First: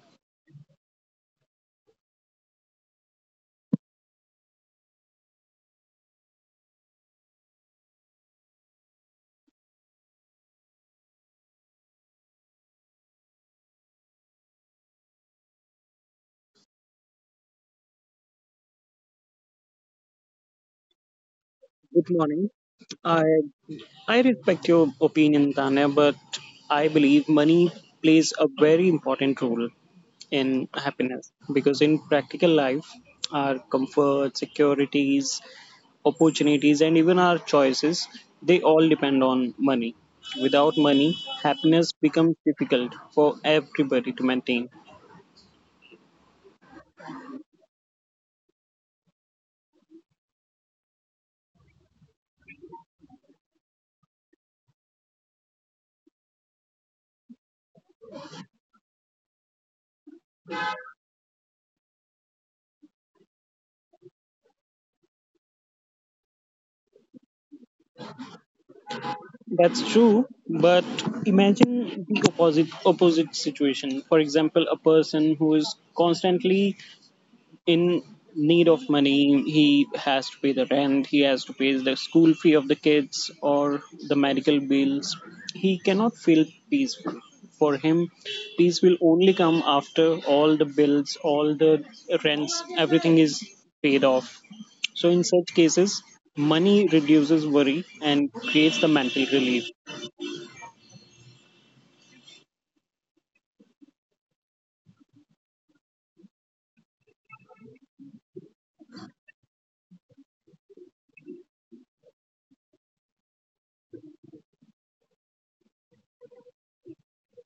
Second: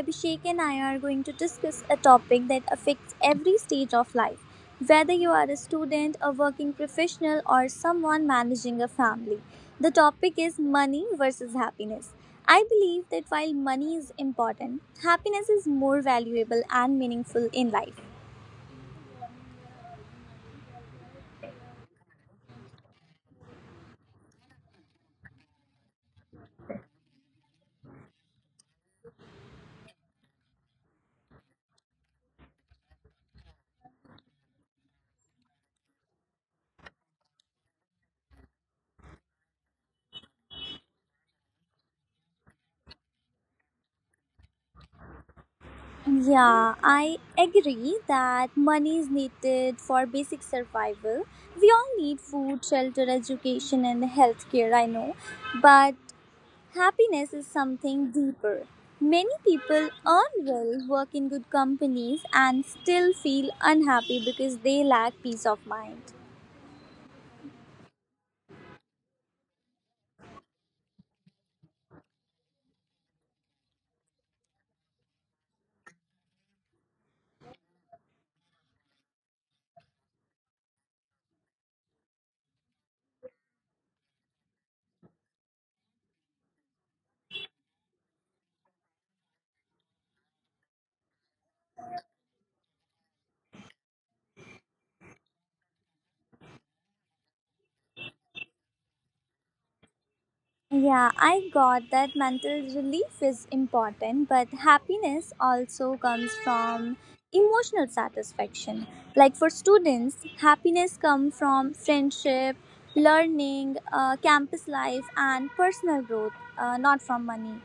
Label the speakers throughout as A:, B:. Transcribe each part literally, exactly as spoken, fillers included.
A: Abhishek and I are going to discuss a topic that affects every stage of life. Whether you are a student, a working professional, or someone managing a family, the topic is money versus happiness. I believe that while money is important, happiness is more valuable and meaningful in life.
B: Good morning. I I respect your opinion, Tanya, but I believe money plays a very important role in happiness because in practical life, our comfort, securities, opportunities, and even our choices they all depend on money. Without money, happiness becomes difficult for everybody to maintain.
A: Yeah, I agree that money is needed for basic survival. We all need food, shelter, education, and healthcare, I know. But happiness is something deeper. Many people earn well, work in good companies, and still feel unhappy because they lack peace of mind.
B: That's true, but imagine the opposite opposite situation. For example, a person who is constantly in need of money, he has to pay the rent, he has to pay the school fee of the kids or the medical bills, he cannot feel peaceful. For him peace will only come after all the bills, all the rents, everything is paid off. So in such cases money reduces worry and creates the mental relief.
A: Yeah, I got that mental relief is important, but happiness also comes from emotional satisfaction. Like for students, happiness comes from friendship, learning, uh, campus life, and personal growth, uh, not from money.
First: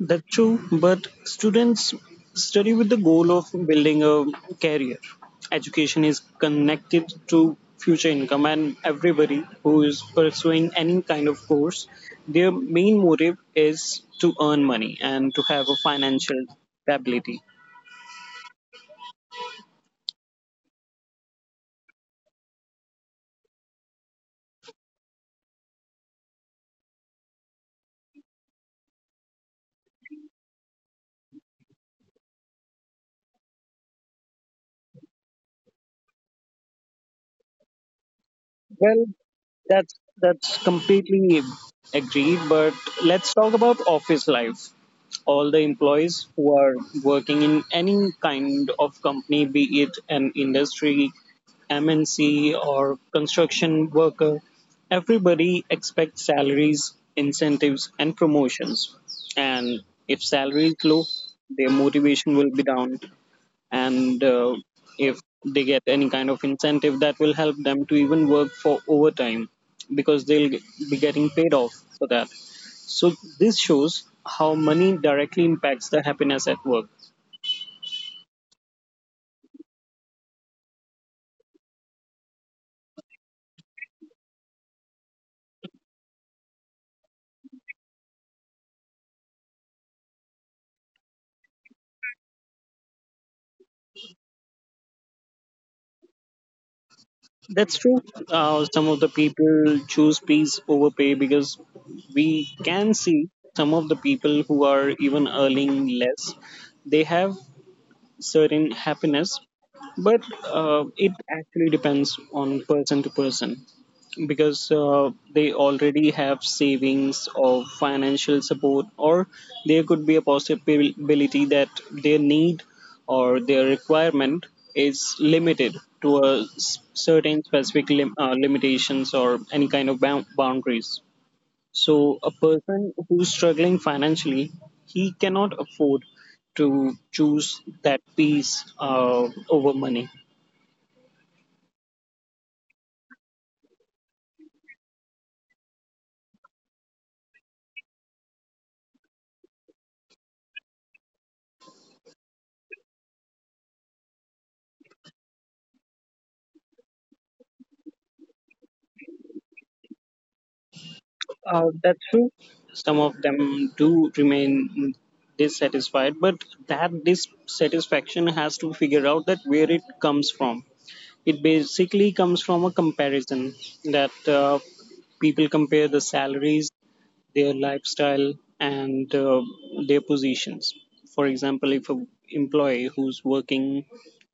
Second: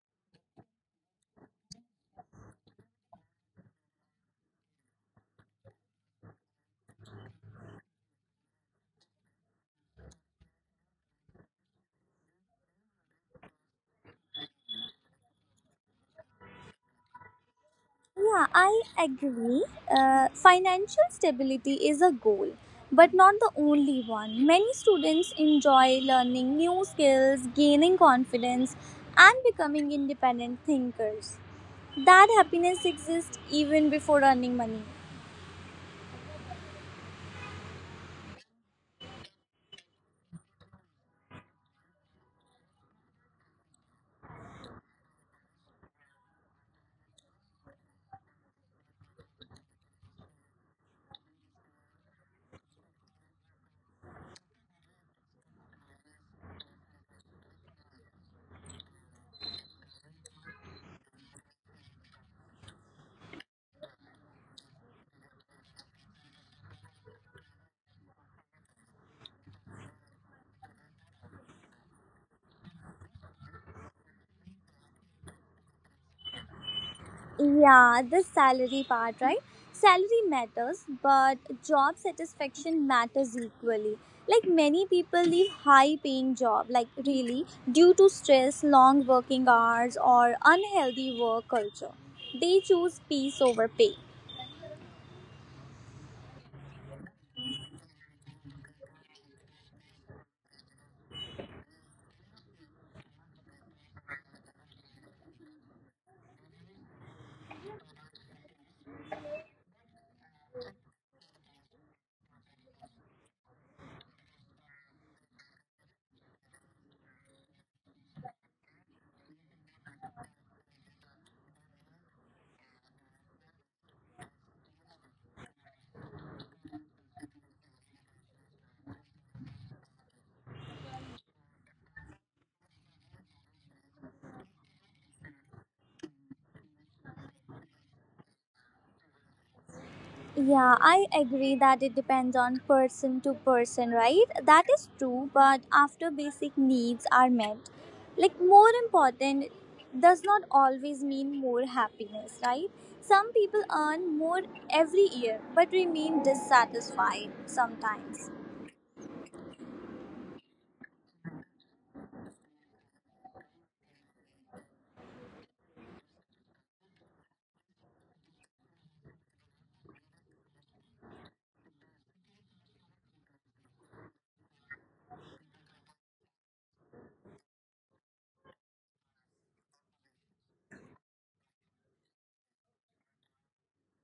B: That's true, but students study with the goal of building a career. Education is connected to future income, and everybody who is pursuing any kind of course, their main motive is to earn money and to have a financial stability.
A: Yeah, I agree. Uh, financial stability is a goal, but not the only one. Many students enjoy learning new skills, gaining confidence, and becoming independent thinkers. That happiness exists even before earning money.
B: Well, that's that's completely agreed. But let's talk about office life. All the employees who are working in any kind of company, be it an industry, M N C, or construction worker, everybody expects salaries, incentives, and promotions. And if salary is low, their motivation will be down, and uh, if they get any kind of incentive that will help them to even work for overtime because they'll be getting paid off for that. So this shows how money directly impacts the happiness at work.
A: Yeah, the salary part, right? Salary matters, but job satisfaction matters equally. Like many people leave high paying job, like really, due to stress, long working hours or unhealthy work culture. They choose peace over pay.
B: That's true, uh, some of the people choose peace over pay because we can see some of the people who are even earning less, they have certain happiness. But uh, it actually depends on person to person because uh, they already have savings or financial support, or there could be a possibility that their need or their requirement is limited to a s- certain specific lim- uh, limitations or any kind of bound- boundaries. So, a person who's struggling financially, he cannot afford to choose that peace uh, over money.
A: Yeah, I agree that it depends on person to person, right? That is true, but after basic needs are met, like more important does not always mean more happiness, right? Some people earn more every year but remain dissatisfied sometimes.
B: Uh, that's true. Some of them do remain dissatisfied, but that dissatisfaction has to figure out that where it comes from. It basically comes from a comparison that uh, people compare the salaries, their lifestyle, and uh, their positions. For example, if an employee who's working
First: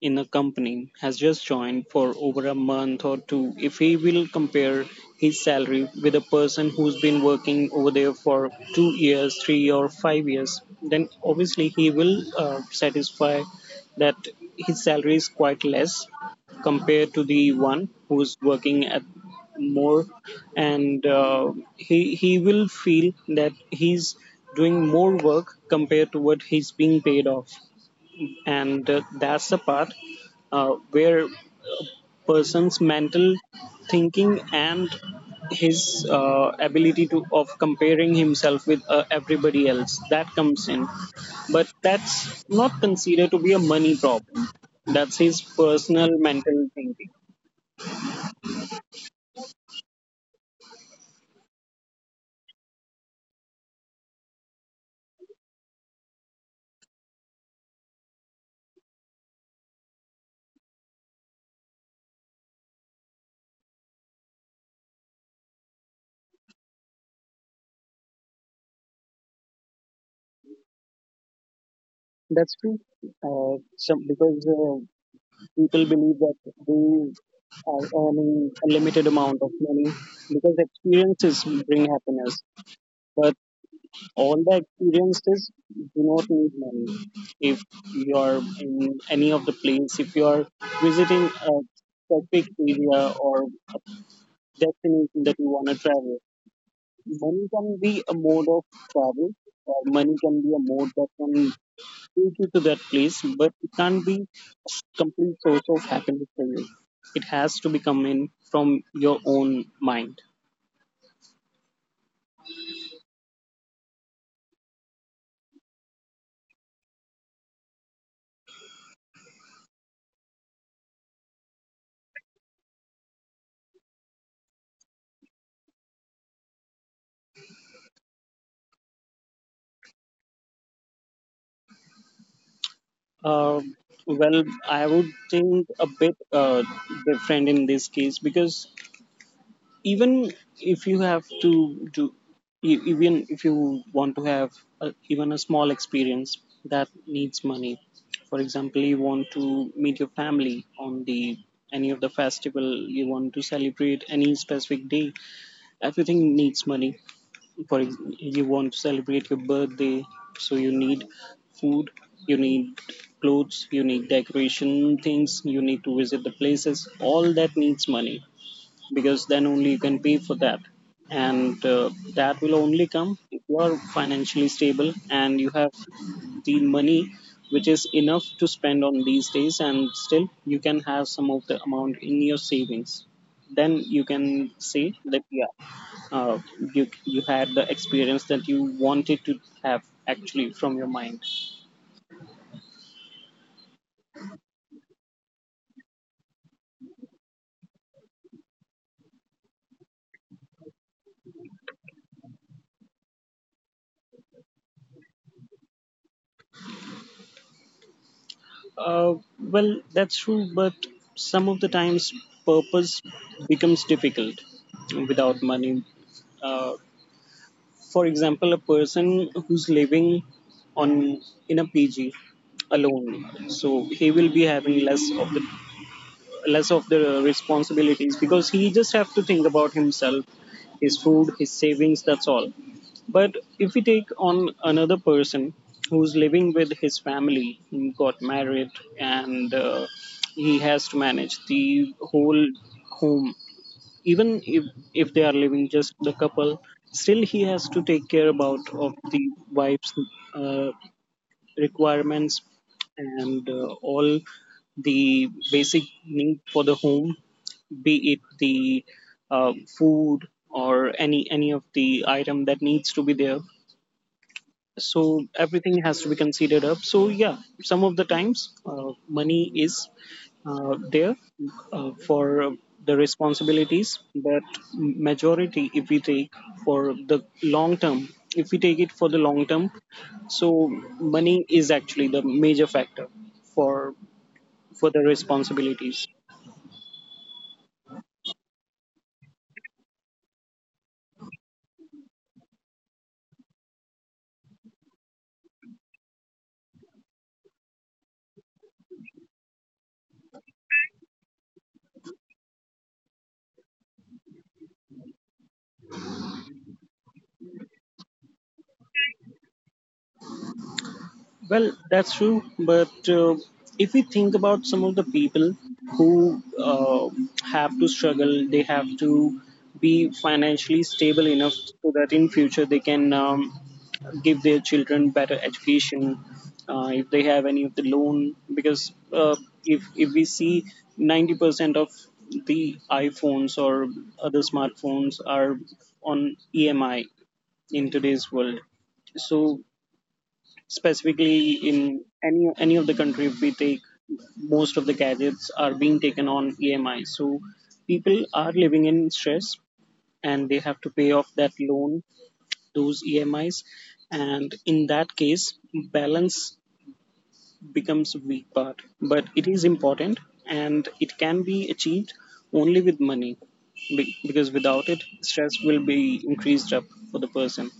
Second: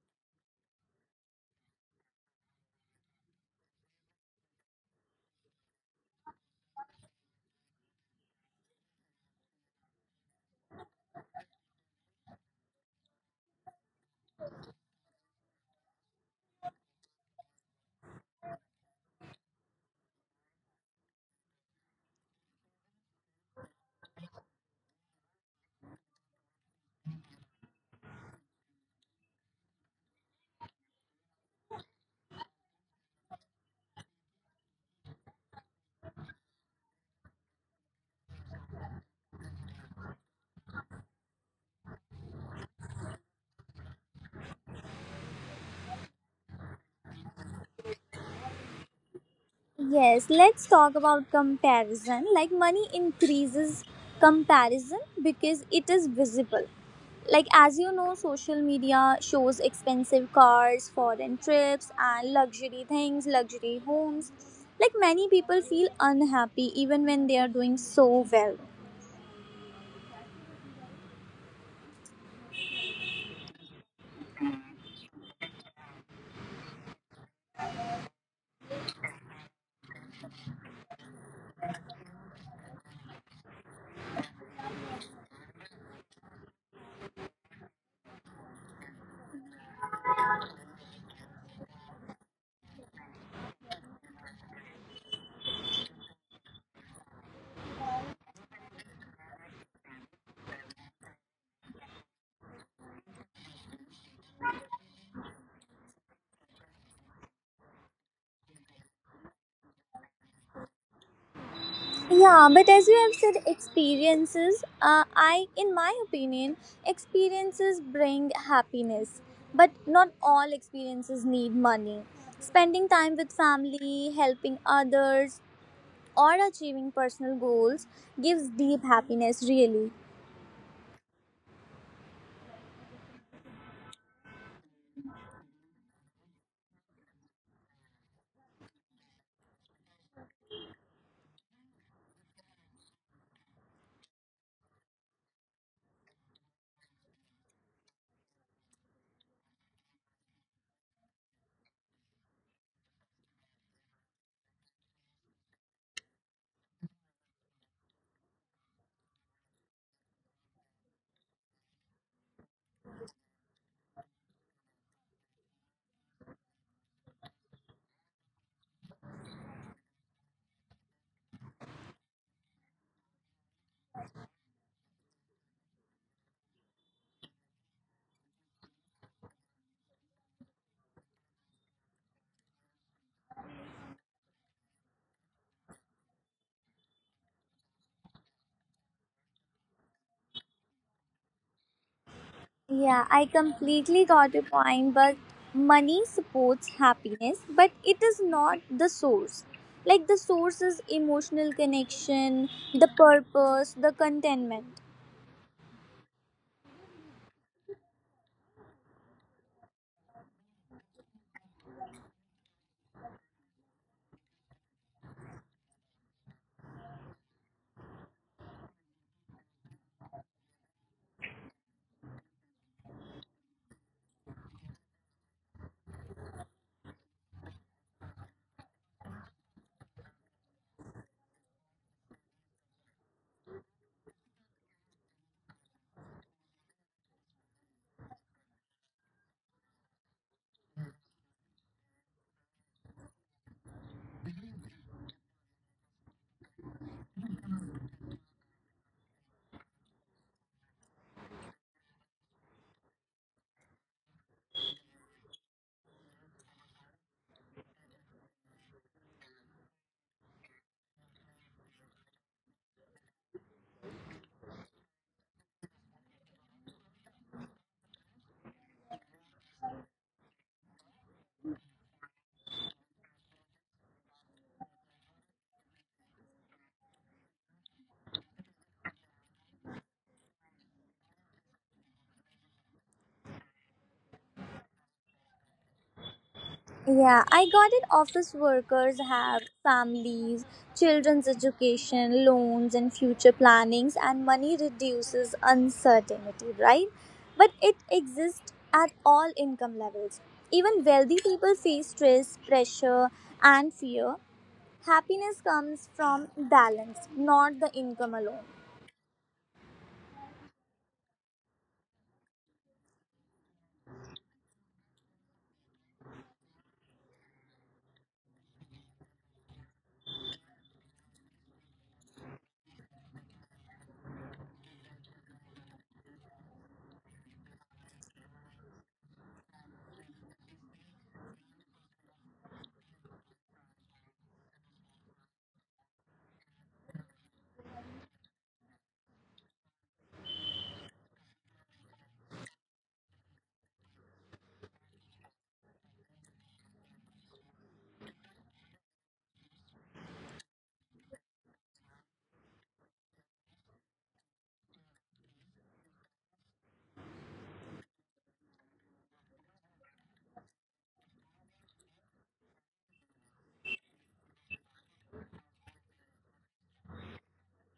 B: in a company has just joined for over a month or two, if he will compare his salary with a person who's been working over there for two years, three or five years, then obviously he will uh, satisfy that his salary is quite less compared to the one who's working at more, and uh, he he will feel that he's doing more work compared to what he's being paid off. And uh, that's the part uh, where person's mental thinking and his uh, ability to of comparing himself with uh, everybody else that comes in. But that's not considered to be a money problem, that's his personal mental thinking.
A: Yes, let's talk about comparison. Like money increases comparison because it is visible. Like as you know, social media shows expensive cars, foreign trips, and luxury things, luxury homes. Like many people feel unhappy even when they are doing so well.
B: That's true, uh, some because uh, people believe that they are earning a limited amount of money because experiences bring happiness. But all the experiences do not need money. If you are in any of the place, if you are visiting a specific area or a destination that you want to travel, money can be a mode of travel. Or money can be a mode that can take you to that place, but it can't be complete source of happiness for you. It has to be coming from your own mind.
A: Yeah, but as you have said, experiences, uh, I, in my opinion, experiences bring happiness, but not all experiences need money. Spending time with family, helping others, or achieving personal goals gives deep happiness, really.
B: Uh, well, I would think a bit uh, different in this case because even if you have to do, e- even if you want to have a, even a small experience that needs money. For example, you want to meet your family on the any of the festival, you want to celebrate any specific day, everything needs money. For ex- you want to celebrate your birthday, so you need food, you need clothes, you need decoration things, you need to visit the places, all that needs money because then only you can pay for that. And uh, that will only come if you are financially stable and you have the money which is enough to spend on these days and still you can have some of the amount in your savings. Then you can say that, yeah, uh, you you had the experience that you wanted to have actually from your mind.
A: Yeah, I completely got your point, but money supports happiness, but it is not the source. Like, the source is emotional connection, the purpose, the contentment.
B: uh, well, that's true, but some of the times purpose becomes difficult without money. uh, for example, a person who's living on in a pg alone, so he will be having less of the less of the responsibilities because he just have to think about himself, his food, his savings, that's all. But if we take on another person who's living with his family, he got married, and uh, he has to manage the whole home. Even if if they are living just the couple, still he has to take care about of the wife's uh, requirements and uh, all the basic need for the home, be it the uh, food or any any of the item that needs to be there. So everything has to be considered up. So yeah, some of the times uh, money is uh, there uh, for uh, the responsibilities. But majority if we take for the long term, if we take it for the long term, so money is actually the major factor for for the responsibilities.
A: Yeah, I got it. Office workers have families, children's education, loans, and future plannings, and money reduces uncertainty, right? But it exists at all income levels. Even wealthy people face stress, pressure, and fear. Happiness comes from balance, not the income alone.
B: Well, that's true. But uh, if we think about some of the people who uh, have to struggle, they have to be financially stable enough so that in future they can um, give their children better education. Uh, if they have any of the loan, because uh, if if we see ninety percent of the iPhones or other smartphones are on E M I in today's world, so specifically in any any of the country if we take, most of the gadgets are being taken on E M I. So people are living in stress and they have to pay off that loan, those E M Is. And in that case balance becomes a weak part, but it is important and it can be achieved only with money. Be- because without it stress will be increased up for the person.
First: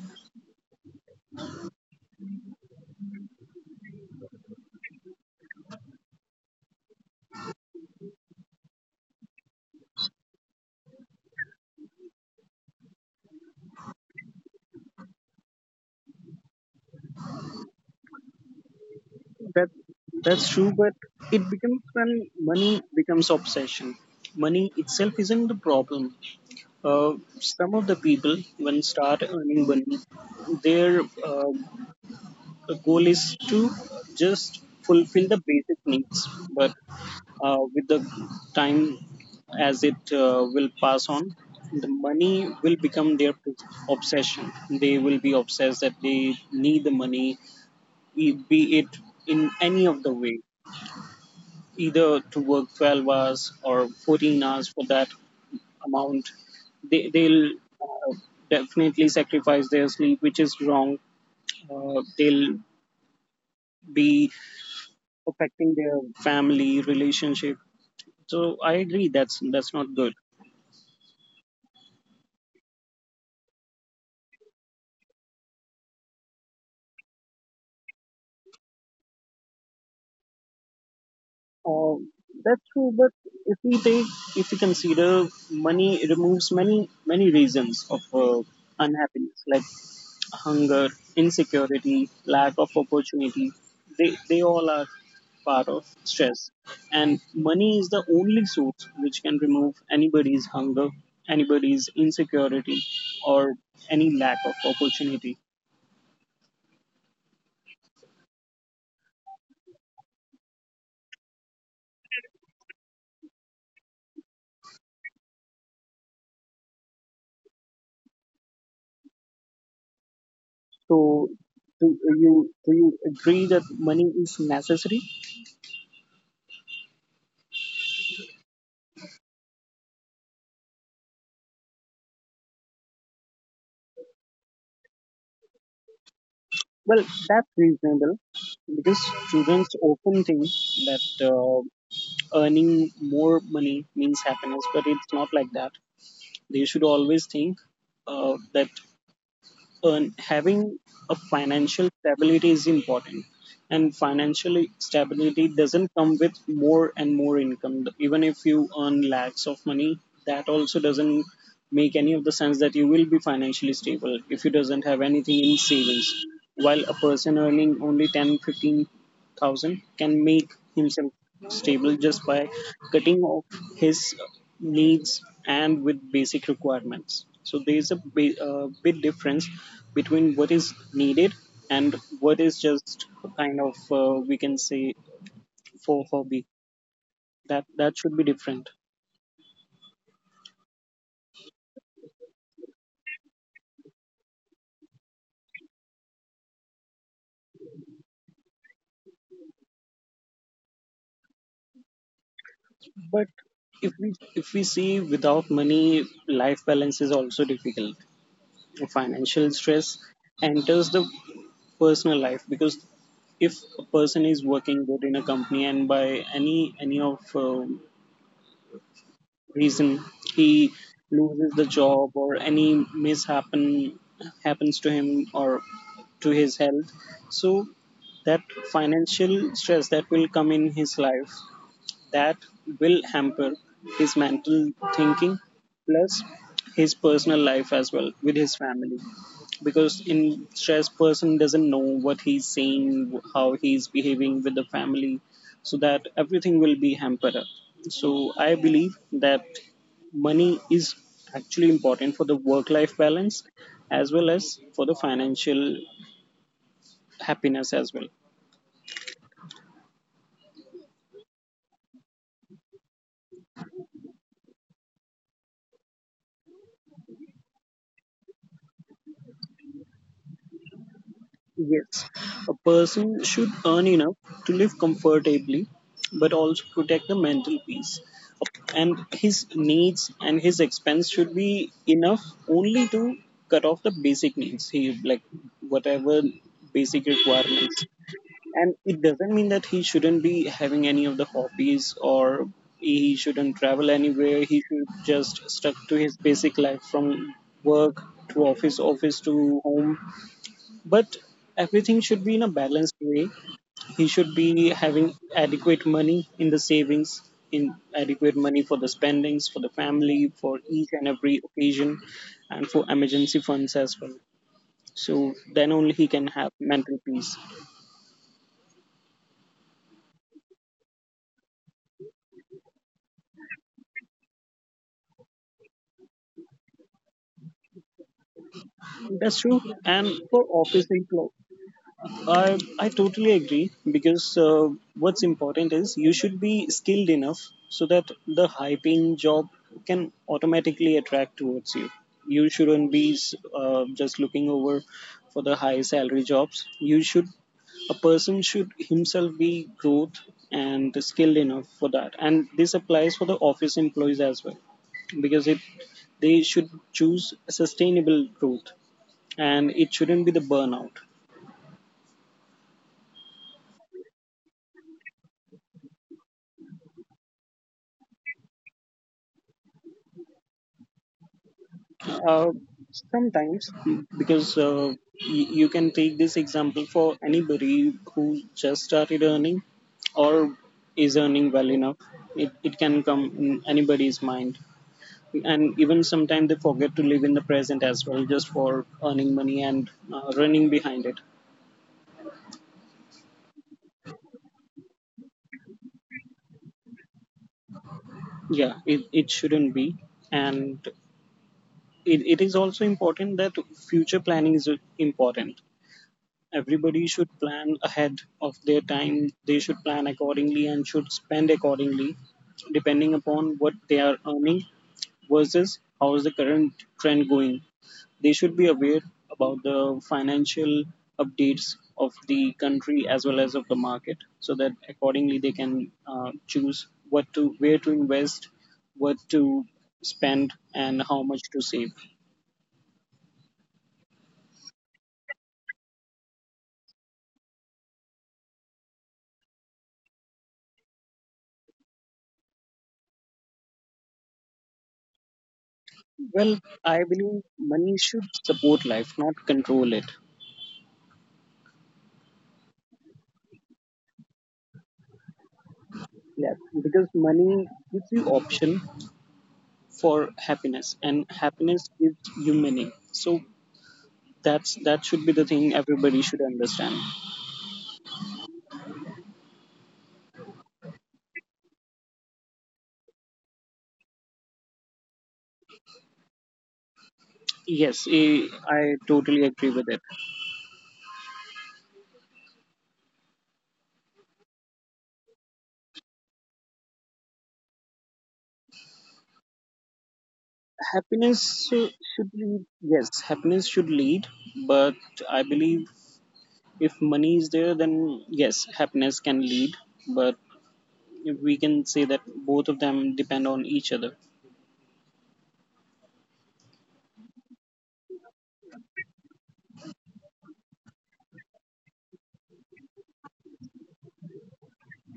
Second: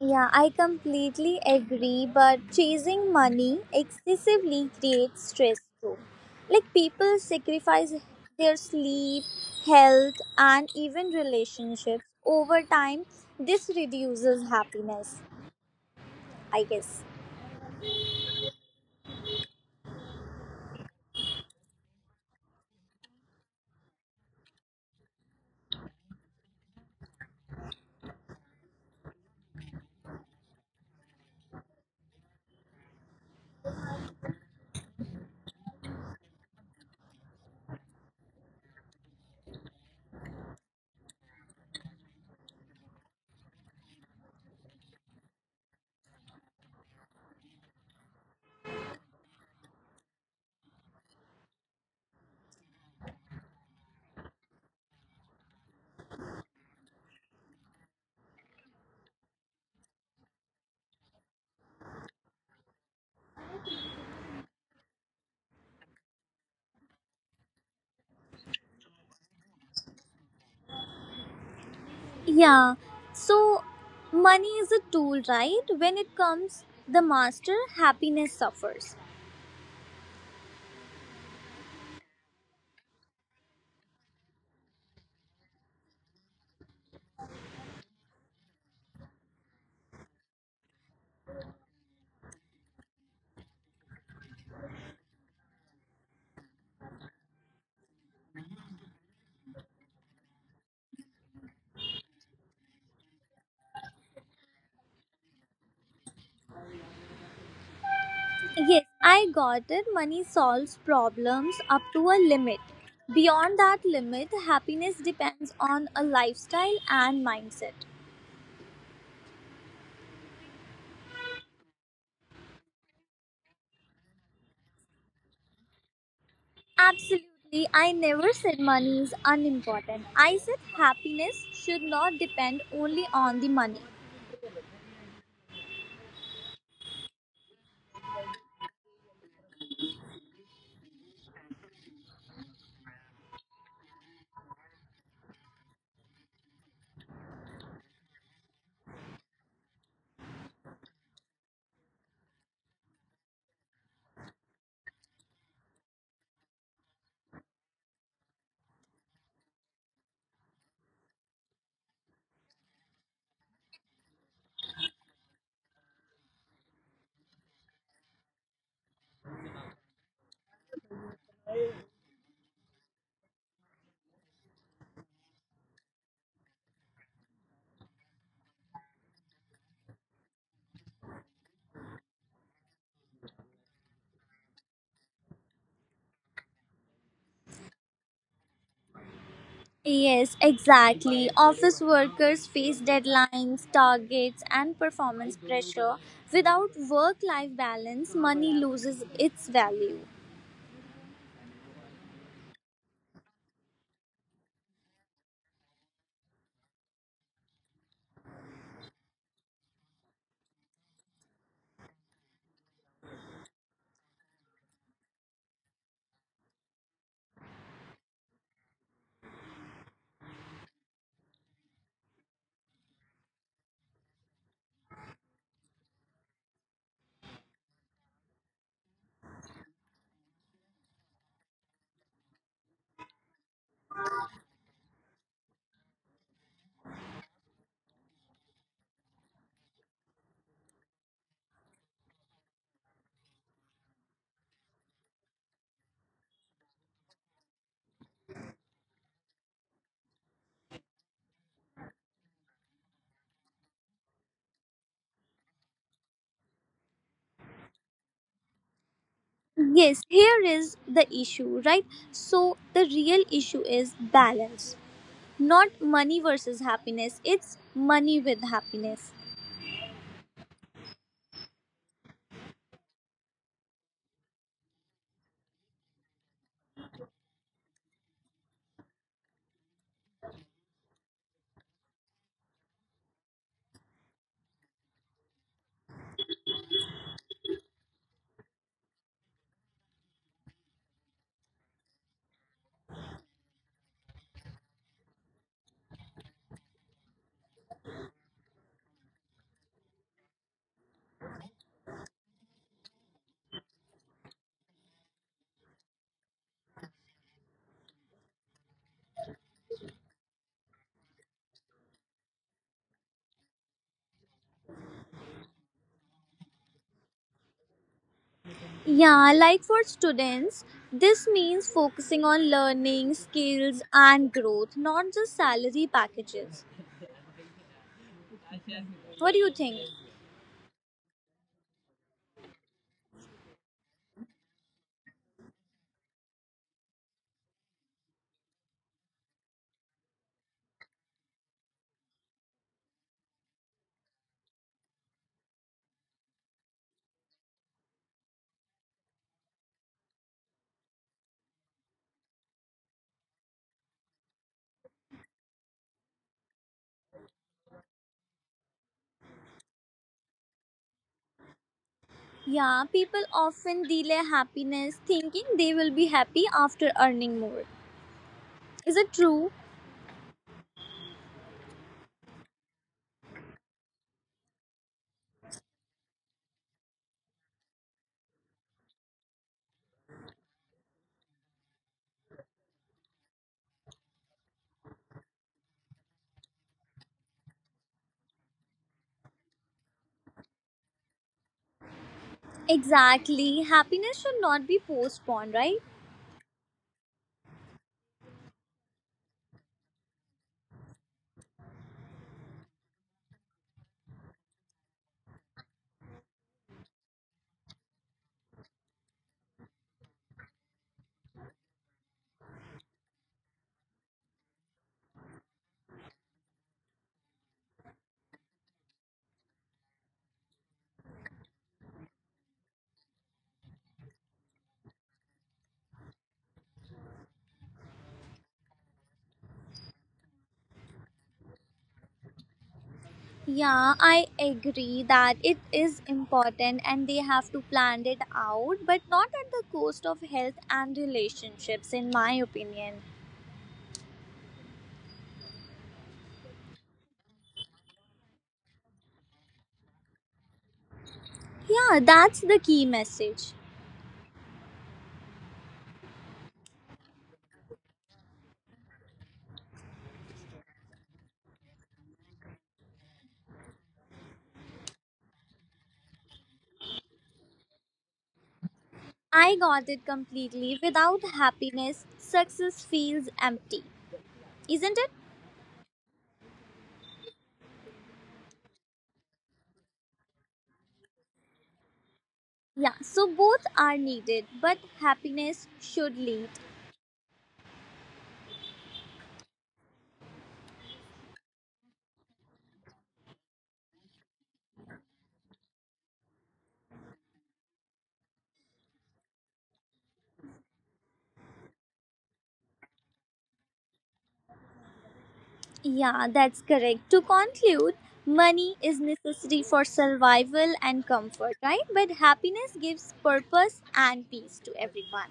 A: Yeah, I completely agree, but chasing money excessively creates stress too. Like people sacrifice their sleep, health, and even relationships over time. This reduces happiness, I guess.
B: That that's true, but it becomes when money becomes obsession. Money itself isn't the problem. uh, some of the people when start earning money, their uh, goal is to just fulfill the basic needs. But uh, with the time as it uh, will pass on, the money will become their obsession. They will be obsessed that they need the money, be be it in any of the way, either to work twelve hours or fourteen hours for that amount. They, they'll uh, definitely sacrifice their sleep, which is wrong. Uh, they'll be affecting their family relationship. So I agree, that's that's not good.
A: Yeah, so money is a tool, right? When it comes, the master, happiness suffers.
B: uh, that's true, but if we take, if we consider money, it removes many many reasons of uh, unhappiness like hunger, insecurity, lack of opportunity. They, they all are part of stress. And money is the only source which can remove anybody's hunger, anybody's insecurity, or any lack of opportunity.
A: Yes, I got it. Money solves problems up to a limit. Beyond that limit, happiness depends on a lifestyle and mindset.
B: So, do you, do you agree that money is necessary?
A: Absolutely, I never said money is unimportant. I said happiness should not depend only on the money.
B: Well, that's reasonable because students often think that uh, earning more money means happiness, but it's not like that. They should always think uh, that uh, having a financial stability is important, and financial stability doesn't come with more and more income. Even if you earn lakhs of money, that also doesn't make any of the sense that you will be financially stable if you doesn't have anything in savings. While a person earning only ten fifteen thousand can make himself stable just by cutting off his needs and with basic requirements. So there is a bi- uh, big difference between what is needed and what is just kind of uh, we can say for hobby. That that should be different.
A: Yes, exactly. Office workers face deadlines, targets, and performance pressure. Without work life balance, money loses its value.
B: But if we if we see, without money, life balance is also difficult. Financial stress enters the personal life because if a person is working good in a company and by any any of uh, reason he loses the job or any mishappen happens to him or to his health. So that financial stress that will come in his life, that will hamper his mental thinking plus his personal life as well with his family, because in stress person doesn't know what he's saying, how he's behaving with the family. So that everything will be hampered up. So I believe that money is actually important for the work life balance as well as for the financial happiness as well.
A: Yes, here is the issue, right? So, the real issue is balance, not money versus happiness, it's money with happiness.
B: Yes, a person should earn enough to live comfortably, but also protect the mental peace. And his needs and his expense should be enough only to cut off the basic needs. He like whatever basic requirements. And it doesn't mean that he shouldn't be having any of the hobbies or he shouldn't travel anywhere. He should just stuck to his basic life from work to office, office to home, but everything should be in a balanced way. He should be having adequate money in the savings, in adequate money for the spendings for the family, for each and every occasion, and for emergency funds as well, so then only he can have mental peace.
A: Yeah, like for students, this means focusing on learning, skills, and growth, not just salary packages. What do you think?
B: That's true. And for office employees, I, I totally agree, because uh, what's important is you should be skilled enough so that the high paying job can automatically attract towards you. You shouldn't be uh, just looking over for the high salary jobs. You should, a person should himself be growth and skilled enough for that. And this applies for the office employees as well, because it they should choose sustainable growth, and it shouldn't be the burnout.
A: Yeah, people often delay happiness thinking they will be happy after earning more. Is it true?
B: Uh, Sometimes, because uh, y- you can take this example for anybody who just started earning or is earning well enough. It, it can come in anybody's mind. And even sometimes they forget to live in the present as well, just for earning money and uh, running behind it.
A: Exactly. Happiness should not be postponed, right?
B: Yeah, it, it shouldn't be. And it, it is also important that future planning is important. Everybody should plan ahead of their time, they should plan accordingly and should spend accordingly, depending upon what they are earning versus how is the current trend going. They should be aware about the financial updates of the country as well as of the market, so that accordingly they can uh, choose what to, where to invest, what to spend, and how much to save.
A: Yeah, I agree that it is important and they have to plan it out, but not at the cost of health and relationships, in my opinion.
B: Well, I believe money should support life, not control it.
A: Yeah, that's the key message.
B: Yes, because money gives you option for happiness, and happiness gives you meaning. So that's, that should be the thing everybody should understand.
A: I got it completely. Without happiness, success feels empty, isn't it?
B: Yes, eh, I totally agree with it.
A: Yeah, so both are needed, but happiness should lead.
B: Happiness eh, should lead. Yes, happiness should lead, but I believe if money is there, then yes, happiness can lead. But we can say that both of them depend on each other.
A: Yeah, that's correct. To conclude, money is necessary for survival and comfort, right? But happiness gives purpose and peace to everyone.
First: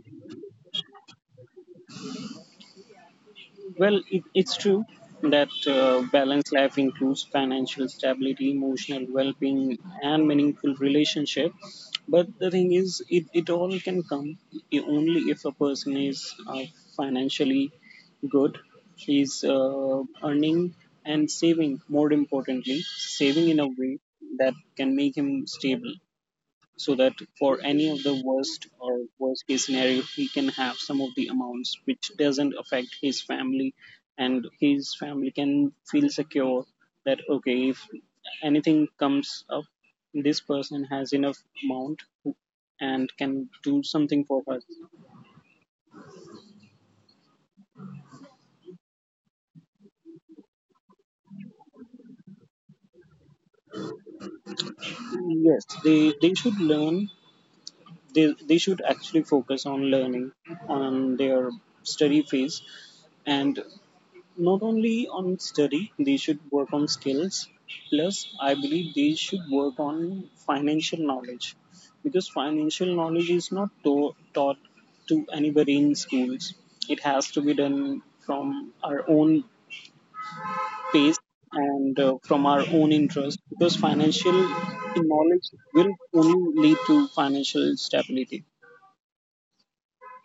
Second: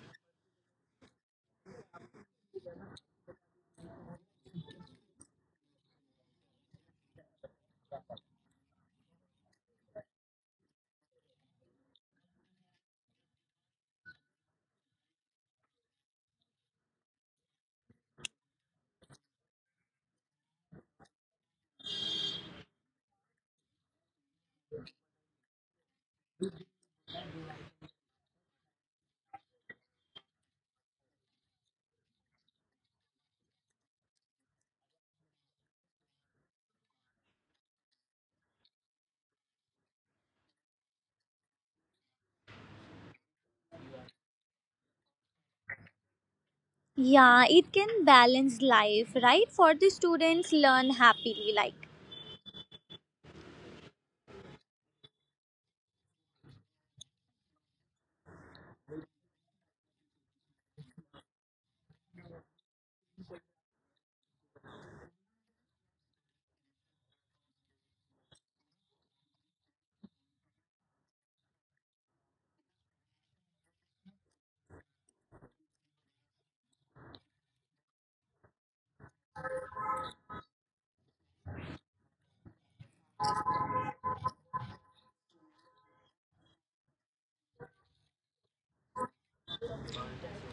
B: Well, it, it's true that uh, balanced life includes financial stability, emotional well being, and meaningful relationship. But the thing is, it, it all can come i- only if a person is uh, financially good, is uh, earning and saving, more importantly, saving in a way that can make him stable, so that for any of the worst or worst case scenario he can have some of the amounts which doesn't affect his family, and his family can feel secure that okay, if anything comes up, this person has enough amount and can do something for her.
A: Yeah, it can balance life, right? For the students, learn happily, like.
B: Yes, they they should learn, they, they should actually focus on learning, on their study phase, and not only on study they should work on skills, plus I believe they should work on financial knowledge, because financial knowledge is not to- taught to anybody in schools. It has to be done from our own pace and uh, from our own interest, because financial knowledge will only lead to financial stability.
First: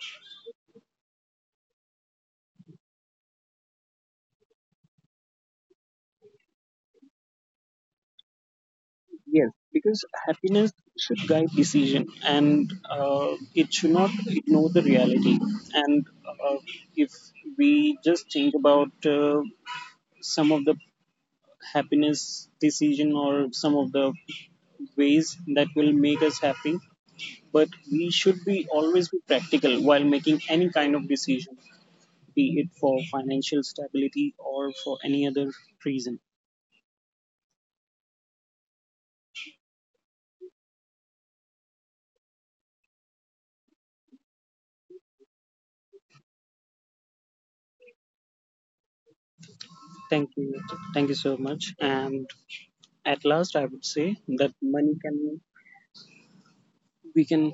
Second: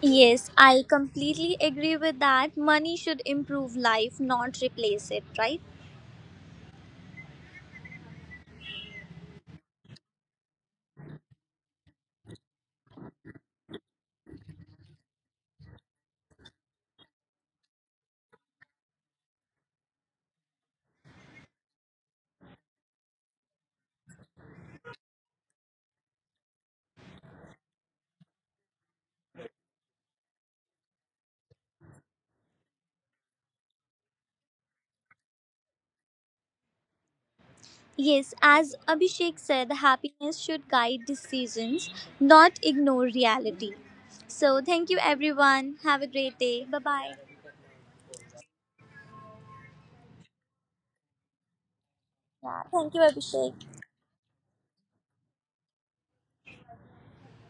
A: Yes, I completely agree with that. Money should improve life, not replace it, right?
B: Yes, because happiness should guide decision, and uh, it should not ignore the reality. And uh, if we just think about uh, some of the happiness decision or some of the ways that will make us happy, but we should be always be practical while making any kind of decision, be it for financial stability or for any other reason.
A: Yes, as Abhishek said, happiness should guide decisions, not ignore reality. So, thank you everyone. Have a great day. Bye bye.
B: Thank you. Thank you so much. And
A: Yeah, thank you,
B: at last,
A: Abhishek.
B: I would say that money can, we can